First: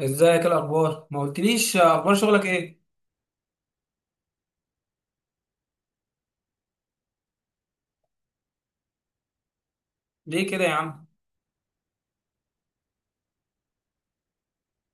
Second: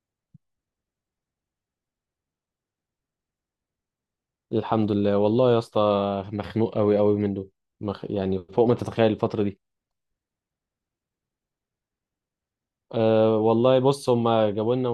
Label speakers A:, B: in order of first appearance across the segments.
A: ازيك؟ إيه الاخبار؟ ما قلتليش اخبار شغلك ايه.
B: الحمد لله والله يا اسطى، مخنوق قوي قوي منه. يعني فوق ما تتخيل الفترة دي.
A: ليه كده يا عم؟
B: أه، والله بص، هما جابوا لنا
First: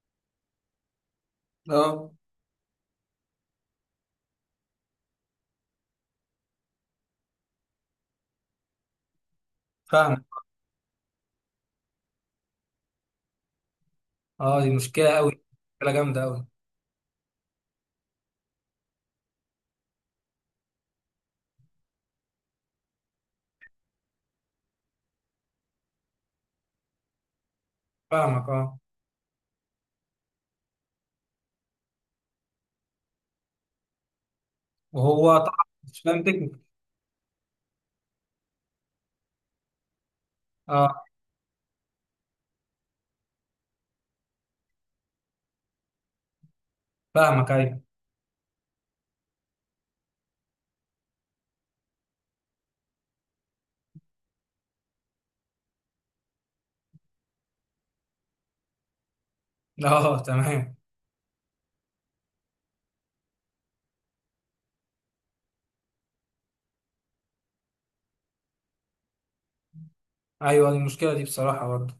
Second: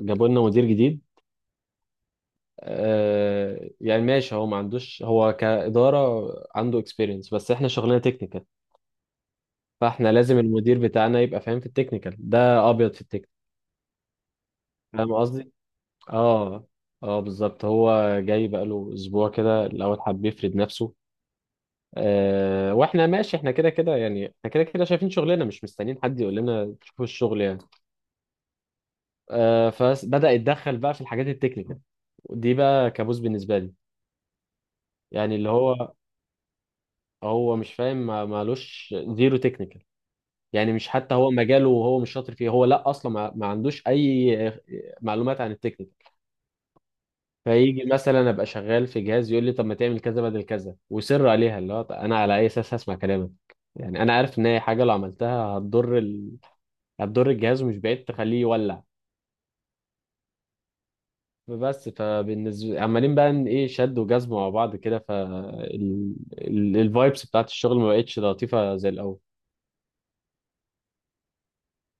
B: جابوا لنا مدير جديد.
A: اه،
B: أه يعني ماشي، هو ما عندوش، هو كإدارة عنده اكسبيرينس، بس احنا شغلنا تكنيكال. فاحنا
A: فاهمك.
B: لازم المدير بتاعنا يبقى فاهم في التكنيكال، ده ابيض في التكنيكال.
A: اه دي مشكله
B: فاهم
A: قوي.
B: قصدي.
A: مشكله جامده قوي.
B: اه اه بالظبط. هو جاي بقاله اسبوع كده، الاول حب يفرد نفسه. واحنا ماشي، احنا كده كده يعني، احنا كده كده شايفين شغلنا، مش مستنيين حد يقول لنا شوفوا الشغل يعني.
A: فاهمك اه.
B: فبدأ يتدخل بقى في الحاجات التكنيكال، ودي بقى كابوس بالنسبة لي. يعني
A: وهو
B: اللي
A: طبعا
B: هو
A: مش فاهم تكنيك.
B: هو مش فاهم، مالوش زيرو تكنيكال. يعني مش
A: اه
B: حتى هو مجاله وهو مش شاطر فيه. هو لا، اصلا ما عندوش اي معلومات عن التكنيكال.
A: فاهمك، ايوه.
B: فيجي مثلا ابقى شغال في جهاز، يقول لي طب ما تعمل كذا بدل كذا ويصر عليها. اللي هو طب انا على اي اساس هسمع كلامك؟ يعني انا عارف ان هي حاجه لو عملتها هتضر، هتضر الجهاز، ومش بعيد تخليه يولع.
A: اه تمام.
B: بس فبالنسبة عمالين بقى إن ايه، شد وجذب مع بعض كده، فالفايبس بتاعت الشغل ما بقتش لطيفة زي الأول.
A: ايوه دي المشكله دي بصراحه برضه.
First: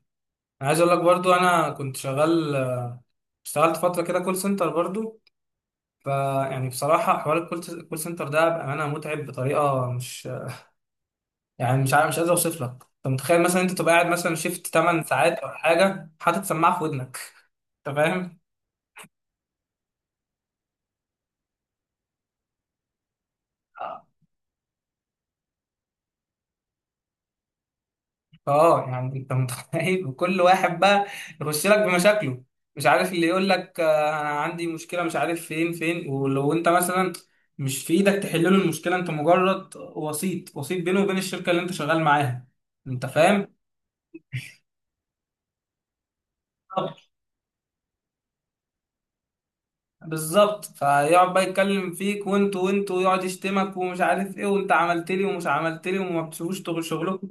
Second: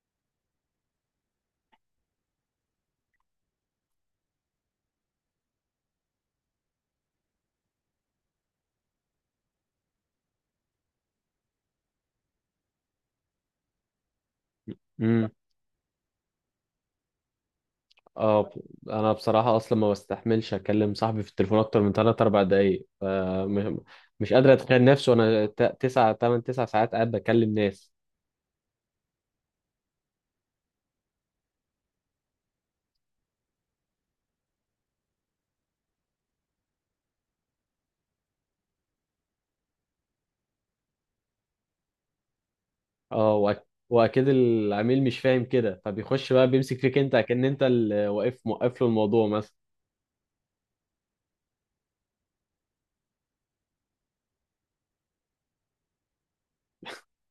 A: انا عايز اقول لك برضه، انا كنت شغال، اشتغلت فتره كده كول سنتر برضه. بصراحه حوار الكول سنتر ده بامانه متعب بطريقه مش، مش عارف، مش قادر اوصف لك. انت متخيل مثلا انت تبقى قاعد مثلا شيفت 8
B: امم.
A: ساعات او حاجه، حاطط سماعه في ودنك؟ انت فاهم؟
B: اه انا بصراحة اصلا ما بستحملش اكلم صاحبي في التليفون اكتر من 3 4 دقايق.
A: اه.
B: مش قادر اتخيل نفسي وانا 9 8 9 ساعات قاعد بكلم ناس.
A: يعني انت متخيل؟ وكل واحد بقى يخش لك بمشاكله، مش عارف، اللي يقول لك انا عندي مشكله مش عارف، فين، ولو انت مثلا مش في ايدك تحل له المشكله، انت مجرد وسيط بينه وبين الشركه اللي انت شغال معاها. انت
B: اه
A: فاهم؟
B: واكيد العميل مش فاهم كده، فبيخش بقى بيمسك
A: بالظبط.
B: فيك انت، كأن انت اللي واقف موقف له الموضوع مثلا.
A: بالظبط. فيقعد بقى يتكلم فيك، وانت، ويقعد يشتمك ومش عارف ايه، وانت عملت لي ومش عملت لي، وما بتسيبوش شغلكم.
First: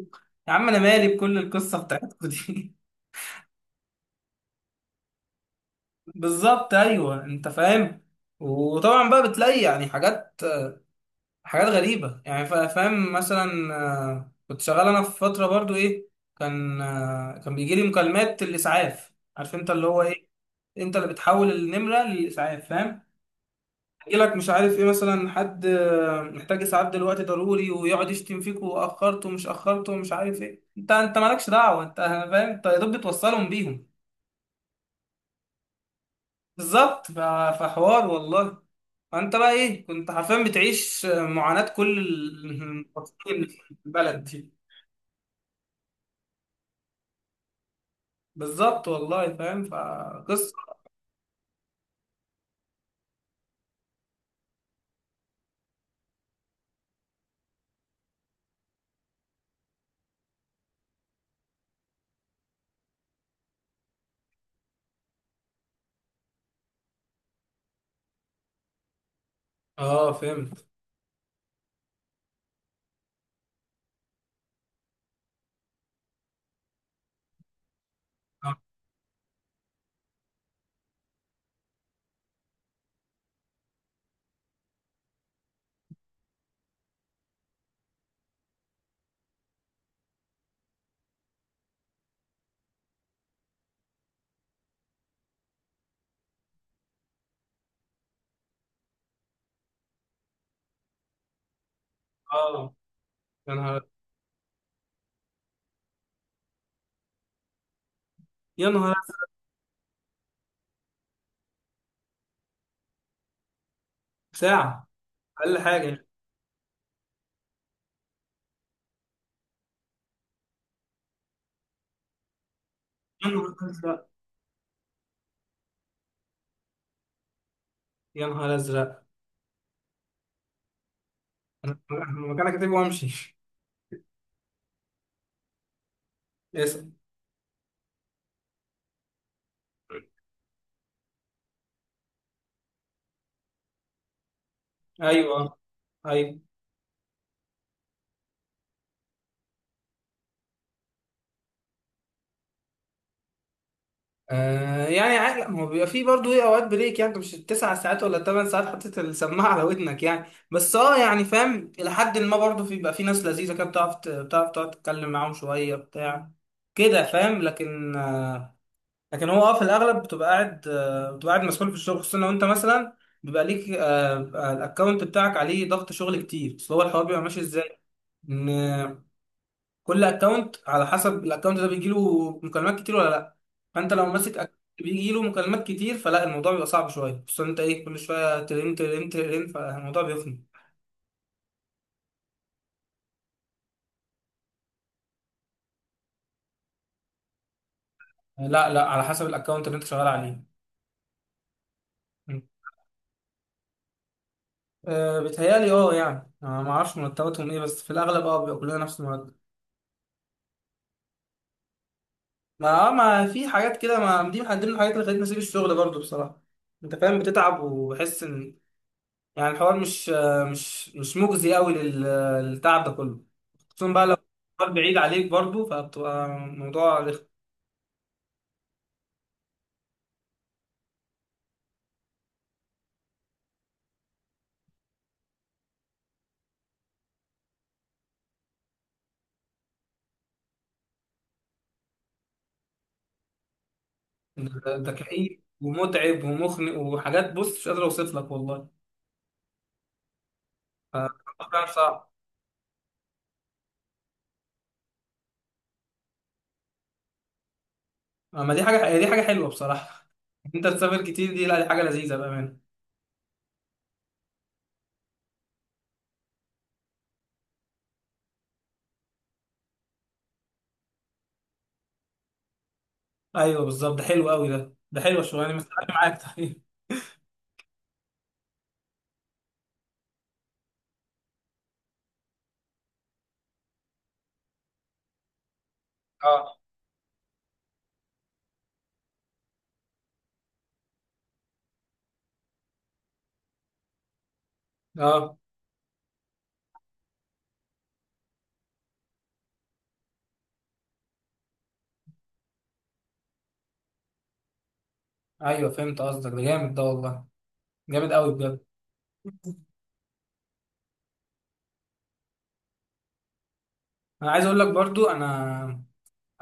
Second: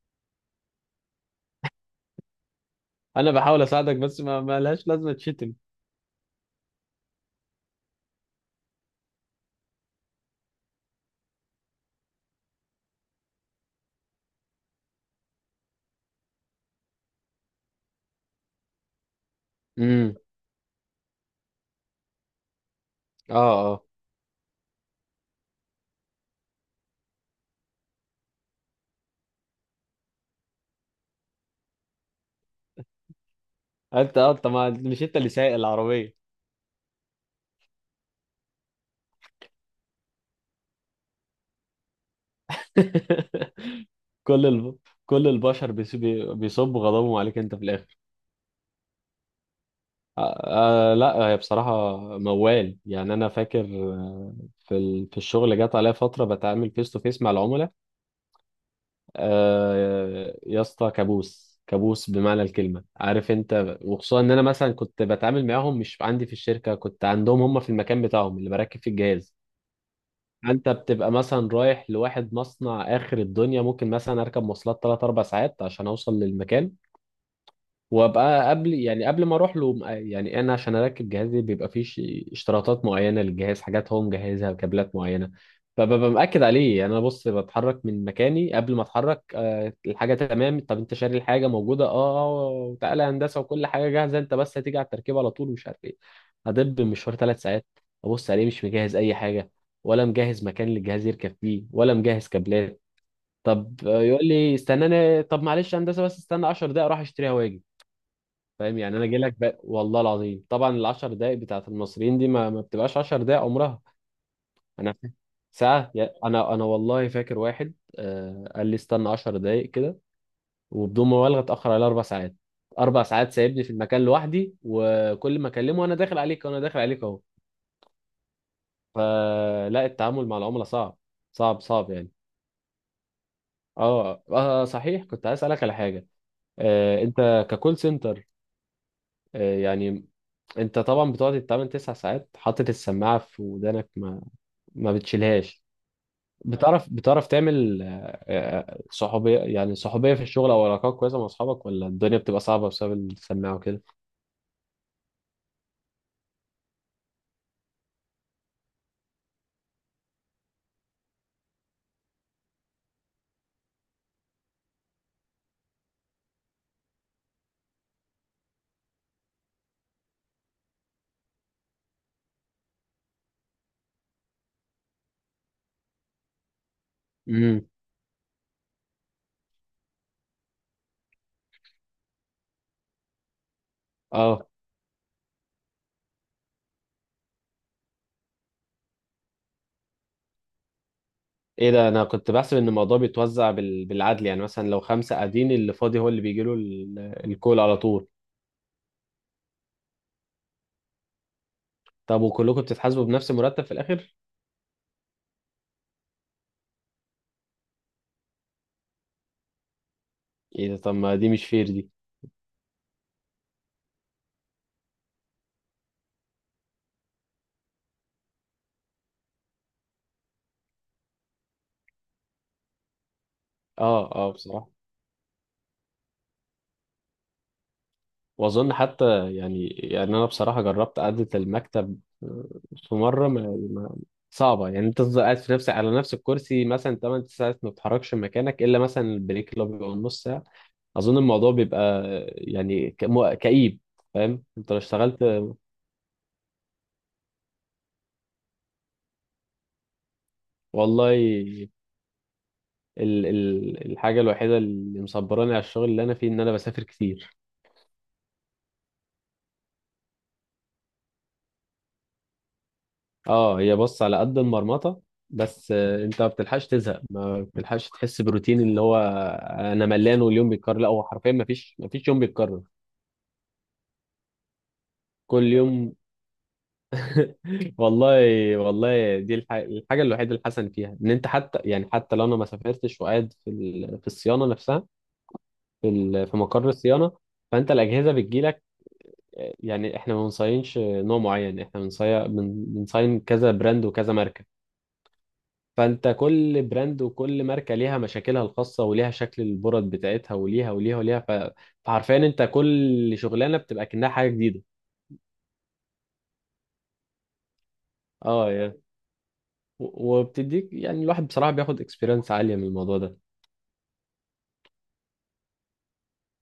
A: يا عم انا مالي بكل القصه بتاعتكم دي.
B: انا بحاول اساعدك، بس ما لهاش لازمة تشتم.
A: بالظبط، ايوه، انت فاهم. وطبعا بقى بتلاقي يعني حاجات، حاجات غريبه، يعني فاهم مثلا. كنت شغال انا في فتره برضو ايه، كان كان بيجي لي مكالمات الاسعاف، عارف انت اللي هو
B: امم
A: ايه، انت اللي بتحول النمره للاسعاف، فاهم.
B: اه اه.
A: يجي لك مش عارف ايه، مثلا حد محتاج اسعاف دلوقتي ضروري، ويقعد يشتم فيك واخرته ومش اخرته ومش عارف ايه، انت مالكش دعوه، انت فاهم، انت يا دوب بتوصلهم بيهم.
B: انت ما مش انت اللي سايق العربيه.
A: بالظبط. فحوار والله. فانت بقى ايه، كنت حرفيا بتعيش معاناة كل المواطنين اللي في البلد
B: كل
A: دي.
B: الب... كل البشر بيصبوا غضبهم عليك انت في الاخر.
A: بالظبط والله، فاهم فقصة.
B: آه آه، لا هي بصراحه موال. يعني انا فاكر، في الشغل جت عليا فتره بتعامل فيس تو فيس مع العملاء. آه يا اسطى، كابوس كابوس بمعنى الكلمه عارف انت. وخصوصا ان انا مثلا كنت بتعامل معاهم مش عندي في الشركه، كنت عندهم هم في المكان بتاعهم اللي بركب فيه الجهاز.
A: اه فهمت.
B: انت بتبقى مثلا رايح لواحد مصنع اخر الدنيا، ممكن مثلا اركب مواصلات 3 4 ساعات عشان اوصل للمكان. وابقى
A: اه.
B: قبل يعني، قبل ما اروح له، يعني انا عشان اركب جهازي بيبقى فيه اشتراطات معينه للجهاز، حاجات هو مجهزها، كابلات معينه. فببقى مأكد عليه، يعني انا بص، بتحرك من مكاني قبل ما اتحرك، الحاجه تمام؟ طب انت شاري الحاجه موجوده؟ اه. تعالى يا هندسه وكل حاجه جاهزه، انت بس هتيجي على التركيب على طول ومش عارف ايه. هدب مشوار 3 ساعات، ابص عليه مش مجهز اي حاجه، ولا مجهز مكان للجهاز يركب فيه، ولا مجهز
A: آه.
B: كابلات.
A: يا
B: طب
A: نهار،
B: يقول لي استناني. طب معلش يا هندسه بس استنى 10 دقايق، اروح اشتريها واجي.
A: يا
B: فاهم
A: نهار
B: يعني انا جاي
A: أزرق.
B: لك والله العظيم، طبعا العشر دقايق بتاعت المصريين دي ما بتبقاش 10 دقايق عمرها.
A: ساعة.
B: انا فا-
A: اقل
B: ساعه،
A: حاجة.
B: انا والله فاكر واحد، آه قال لي استنى 10 دقايق كده، وبدون مبالغه اتاخر على 4 ساعات. اربع
A: يا
B: ساعات
A: نهار
B: سايبني في المكان
A: ازرق.
B: لوحدي، وكل ما اكلمه انا داخل عليك وانا داخل عليك اهو.
A: يا نهار ازرق.
B: فلا، التعامل مع العملاء صعب، صعب صعب يعني.
A: مكانك كاتب وامشي.
B: اه, آه صحيح، كنت عايز اسالك على حاجه.
A: اسأل.
B: آه، انت ككول سنتر، آه يعني، انت طبعا بتقعد تتعامل 9 ساعات حاطط السماعه في ودانك، ما
A: ايوه.
B: بتشيلهاش.
A: ايوه.
B: بتعرف تعمل صحوبيه، يعني صحوبيه في الشغل او علاقات كويسه مع اصحابك، ولا الدنيا بتبقى صعبه بسبب السماعه وكده؟
A: آه يعني عادي، لا، ما هو بيبقى فيه برضه ايه اوقات بريك، يعني انت مش التسع ساعات ولا الثمان ساعات حطيت السماعه على ودنك يعني. بس اه، يعني فاهم الى حد ما برضه بيبقى في ناس لذيذه كده، بتعرف بتعرف تقعد تتكلم معاهم شويه بتاع كده، فاهم. لكن آه، لكن هو اه في الاغلب بتبقى قاعد آه، بتبقى قاعد مسؤول في الشغل، خصوصا لو انت مثلا بيبقى ليك الاكونت بتاعك عليه ضغط شغل كتير، اصل هو الحوار بيبقى ماشي
B: امم
A: ازاي. كل اكونت على حسب الاكونت ده بيجيله مكالمات كتير ولا لا. فانت لو ماسك
B: اه.
A: اكونت بيجيله مكالمات كتير، فلا الموضوع بيبقى صعب شويه، خصوصا انت ايه كل شويه ترن ترن ترن، فالموضوع بيخنق.
B: ايه ده؟ انا كنت بحسب ان الموضوع بيتوزع بالعدل. يعني مثلا لو خمسه قاعدين، اللي فاضي هو اللي بيجي له الكول على طول.
A: لا على حسب الاكونت اللي انت شغال عليه.
B: طب
A: م.
B: وكلكم بتتحاسبوا بنفس المرتب في الاخر؟
A: أه بيتهيألي اه، يعني أنا ما اعرفش مرتباتهم ايه، بس في الاغلب اه بيبقى كلنا نفس المرتب.
B: ايه ده؟ طب ما دي مش فير دي.
A: ما اه، ما في حاجات كده، ما دي من ضمن الحاجات اللي خلتني اسيب الشغل برضو بصراحه. انت فاهم، بتتعب وبحس ان، يعني الحوار مش مش مجزي قوي للتعب ده كله. خصوصا بقى
B: اه
A: لو
B: اه بصراحه.
A: الحوار بعيد عليك برضو، فبتبقى موضوع
B: واظن حتى يعني، يعني انا بصراحه جربت قعده المكتب، في مره ما- صعبه يعني. انت تفضل قاعد في نفسك على نفس الكرسي مثلا 8 ساعات ما بتتحركش من مكانك، الا مثلا البريك اللي هو بيبقى نص ساعه. اظن الموضوع بيبقى، يعني كئيب. فاهم؟ انت لو
A: ده
B: اشتغلت
A: كئيب ومتعب ومخنق وحاجات، بص مش قادر اوصف لك والله. ف-
B: والله.
A: فعلا صعب.
B: ال ال الحاجه الوحيده اللي مصبراني على الشغل اللي انا فيه ان انا بسافر كتير.
A: اما دي حاجه، هي دي حاجه حلوه بصراحه. انت تسافر كتير، دي لا دي حاجه لذيذه بامانه.
B: اه هي بص على قد المرمطه، بس انت ما بتلحقش تزهق، ما بتلحقش تحس بروتين اللي هو انا ملان واليوم بيتكرر. لا، هو حرفيا ما فيش، ما فيش يوم بيتكرر.
A: ايوه بالظبط، ده حلو قوي، ده حلوه
B: كل
A: الشغلانه، يعني مستحيل
B: يوم.
A: معاك تحقيق.
B: والله. والله دي الحاجه الوحيده الحسن فيها ان انت حتى يعني، حتى لو انا ما سافرتش وقاعد في في الصيانه نفسها، في في
A: اه
B: مقر الصيانه، فانت الاجهزه بتجيلك. يعني احنا ما بنصينش نوع معين، احنا بنصين بنصين كذا براند وكذا ماركه.
A: اه.
B: فانت كل براند وكل ماركه ليها مشاكلها الخاصه وليها شكل البرد بتاعتها، وليها وليها وليها. فحرفيا انت كل شغلانه بتبقى كأنها حاجه جديده.
A: ايوه فهمت قصدك، ده جامد ده والله، جامد قوي
B: اه
A: بجد.
B: يعني، وبتديك يعني، الواحد بصراحه بياخد اكسبيرينس عاليه من الموضوع ده.
A: انا عايز اقول لك برضو، انا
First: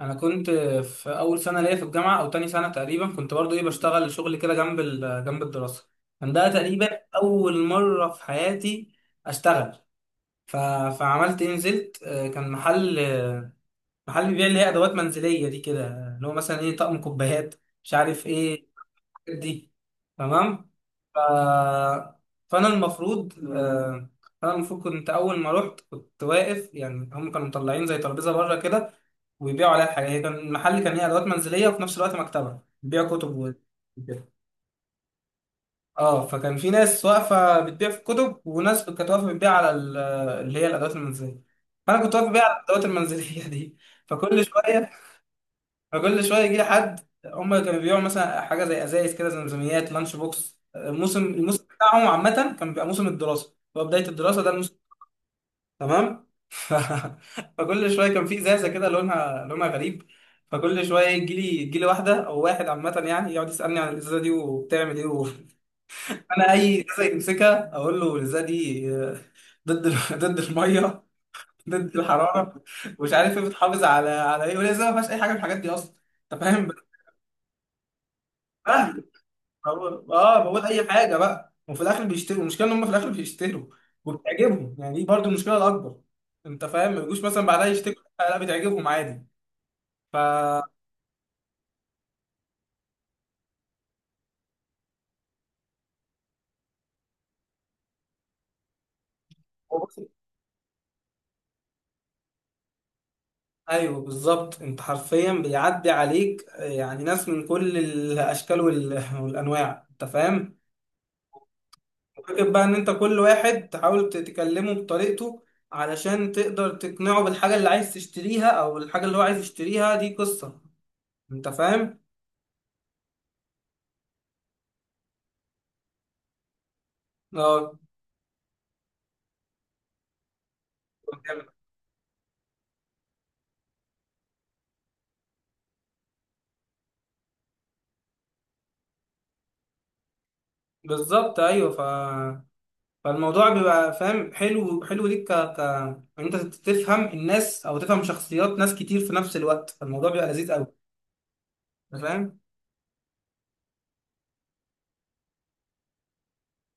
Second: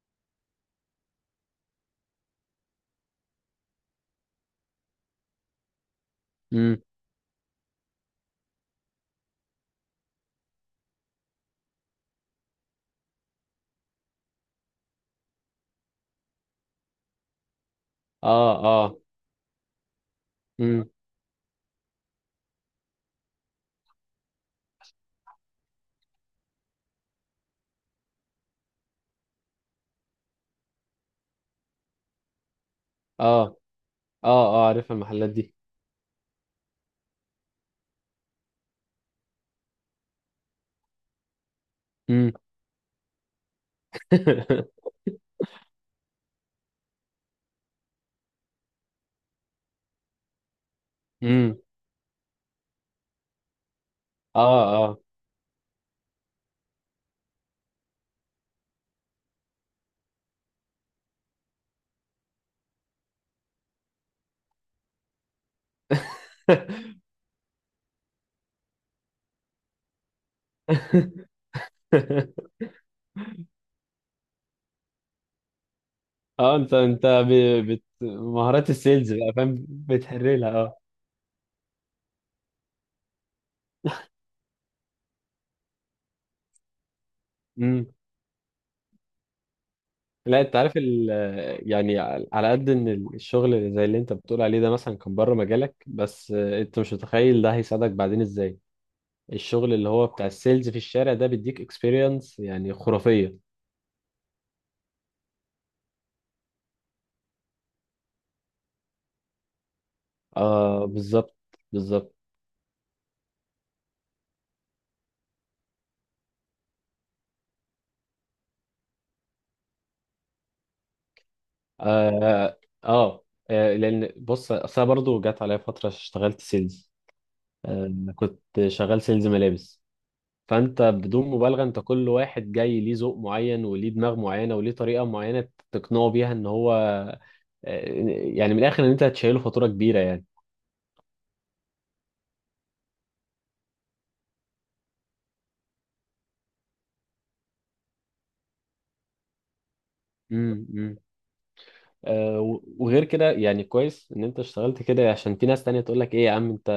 A: انا كنت في اول سنه ليا في الجامعه او تاني سنه تقريبا، كنت برضو ايه بشتغل شغل كده جنب جنب الدراسه. كان ده
B: امم.
A: تقريبا اول مره في حياتي اشتغل. ف... فعملت ايه، نزلت كان محل محل بيبيع اللي هي ادوات منزليه دي كده، اللي هو مثلا ايه طقم كوبايات، مش عارف
B: اه
A: ايه
B: اه.
A: دي. تمام.
B: امم.
A: ف... فانا المفروض انا المفروض كنت اول ما رحت، كنت واقف، يعني هم كانوا مطلعين زي ترابيزه بره كده ويبيعوا عليها حاجه، هي كان المحل كان هي ادوات منزليه وفي نفس الوقت مكتبه بيبيع كتب
B: اه
A: و-
B: اه
A: وكده.
B: اه عارف المحلات دي.
A: اه فكان في ناس واقفه بتبيع في الكتب، وناس كانت واقفه بتبيع على اللي هي الادوات المنزليه. فانا كنت واقف
B: امم.
A: ببيع على الادوات المنزليه دي. فكل شويه، فكل شويه يجي لي حد. هم كانوا بيبيعوا مثلا حاجه زي ازايز كده، زمزميات، لانش بوكس، الموسم
B: امم.
A: الموسم بتاعهم عامه كان بيبقى موسم الدراسه، هو بدايه الدراسه
B: اه
A: ده الموسم.
B: اه.
A: تمام. ف... فكل شويه كان في ازازه كده لونها غريب. فكل شويه يجي لي واحده او واحد عامه، يعني يقعد يسالني عن الازازه دي وبتعمل ايه و... انا اي ازازه يمسكها اقول له الازازه دي ضد ضد الميه، ضد الحراره، مش عارف ايه، بتحافظ على على ايه، والازازه ما فيهاش اي حاجه من الحاجات دي اصلا. انت
B: اه،
A: فاهم.
B: انت مهارات السيلز بقى فاهم،
A: بقول اه، بقول
B: بتحرلها.
A: اي حاجه بقى، وفي الاخر بيشتروا. المشكله ان هم في الاخر بيشتروا وبتعجبهم، يعني دي برضو المشكله الاكبر. انت فاهم، ما يجوش مثلا بعدها
B: اه
A: يشتكوا، لا، بتعجبهم عادي. ف،
B: لا، انت عارف يعني على قد ان الشغل اللي زي اللي انت بتقول عليه ده مثلا كان بره مجالك، بس انت مش متخيل ده هيساعدك بعدين ازاي. الشغل اللي هو
A: وبص-
B: بتاع السيلز في الشارع ده بيديك اكسبيرينس يعني خرافية.
A: ايوه بالظبط، انت حرفيا بيعدي عليك يعني ناس من كل الاشكال والانواع، انت فاهم.
B: اه بالظبط، بالظبط.
A: فكر بقى ان انت كل واحد تحاول تكلمه بطريقته علشان تقدر تقنعه بالحاجه اللي عايز تشتريها، او الحاجه اللي هو عايز يشتريها، دي قصه. انت فاهم.
B: اه, آه. لان بص، اصل أنا برضو جت عليا فترة اشتغلت سيلز.
A: اه
B: آه. كنت شغال سيلز ملابس. فانت بدون مبالغه، انت كل واحد جاي ليه ذوق معين وليه دماغ معينه وليه طريقه معينه تقنعه بيها ان هو، آه، يعني من الاخر ان انت هتشيله فاتوره كبيره يعني.
A: بالظبط، ايوه. ف... فالموضوع بيبقى فاهم حلو، حلو ليك ان انت تفهم الناس او تفهم شخصيات ناس كتير في نفس الوقت، فالموضوع بيبقى لذيذ قوي.
B: امم.
A: انت فاهم.
B: وغير كده يعني، كويس ان انت اشتغلت كده عشان في ناس تانية تقول لك ايه يا عم انت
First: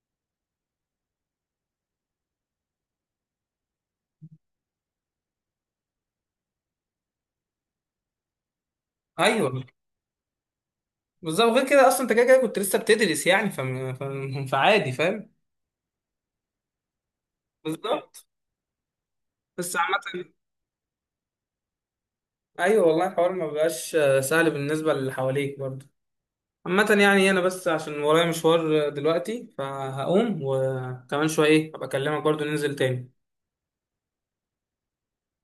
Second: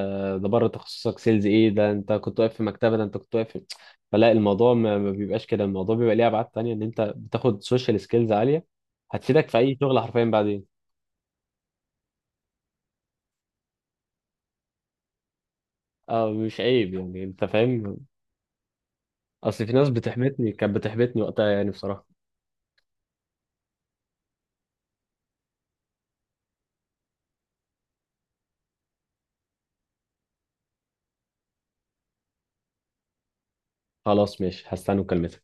B: ده بره تخصصك. سيلز ايه ده؟ انت كنت واقف في مكتبه. ده انت كنت واقف في... فلا الموضوع ما بيبقاش كده. الموضوع بيبقى ليه ابعاد تانية ان انت بتاخد سوشيال سكيلز عاليه هتفيدك في
A: ايوه
B: اي شغل حرفيا بعدين.
A: بالظبط، غير كده اصلا انت كده كده كنت لسه بتدرس يعني، فعادي، فاهم.
B: اه مش عيب يعني، انت فاهم.
A: بالظبط.
B: اصل في
A: بس
B: ناس
A: عامة،
B: بتحبطني، كانت بتحبطني وقتها يعني بصراحة.
A: ايوه والله الحوار ما بقاش سهل بالنسبة للي حواليك برضه. عامة يعني انا بس عشان ورايا مشوار دلوقتي فهقوم وكمان شوية، ايه هبقى اكلمك برضه، ننزل تاني.
B: خلاص ماشي، هستنى مكالمتك.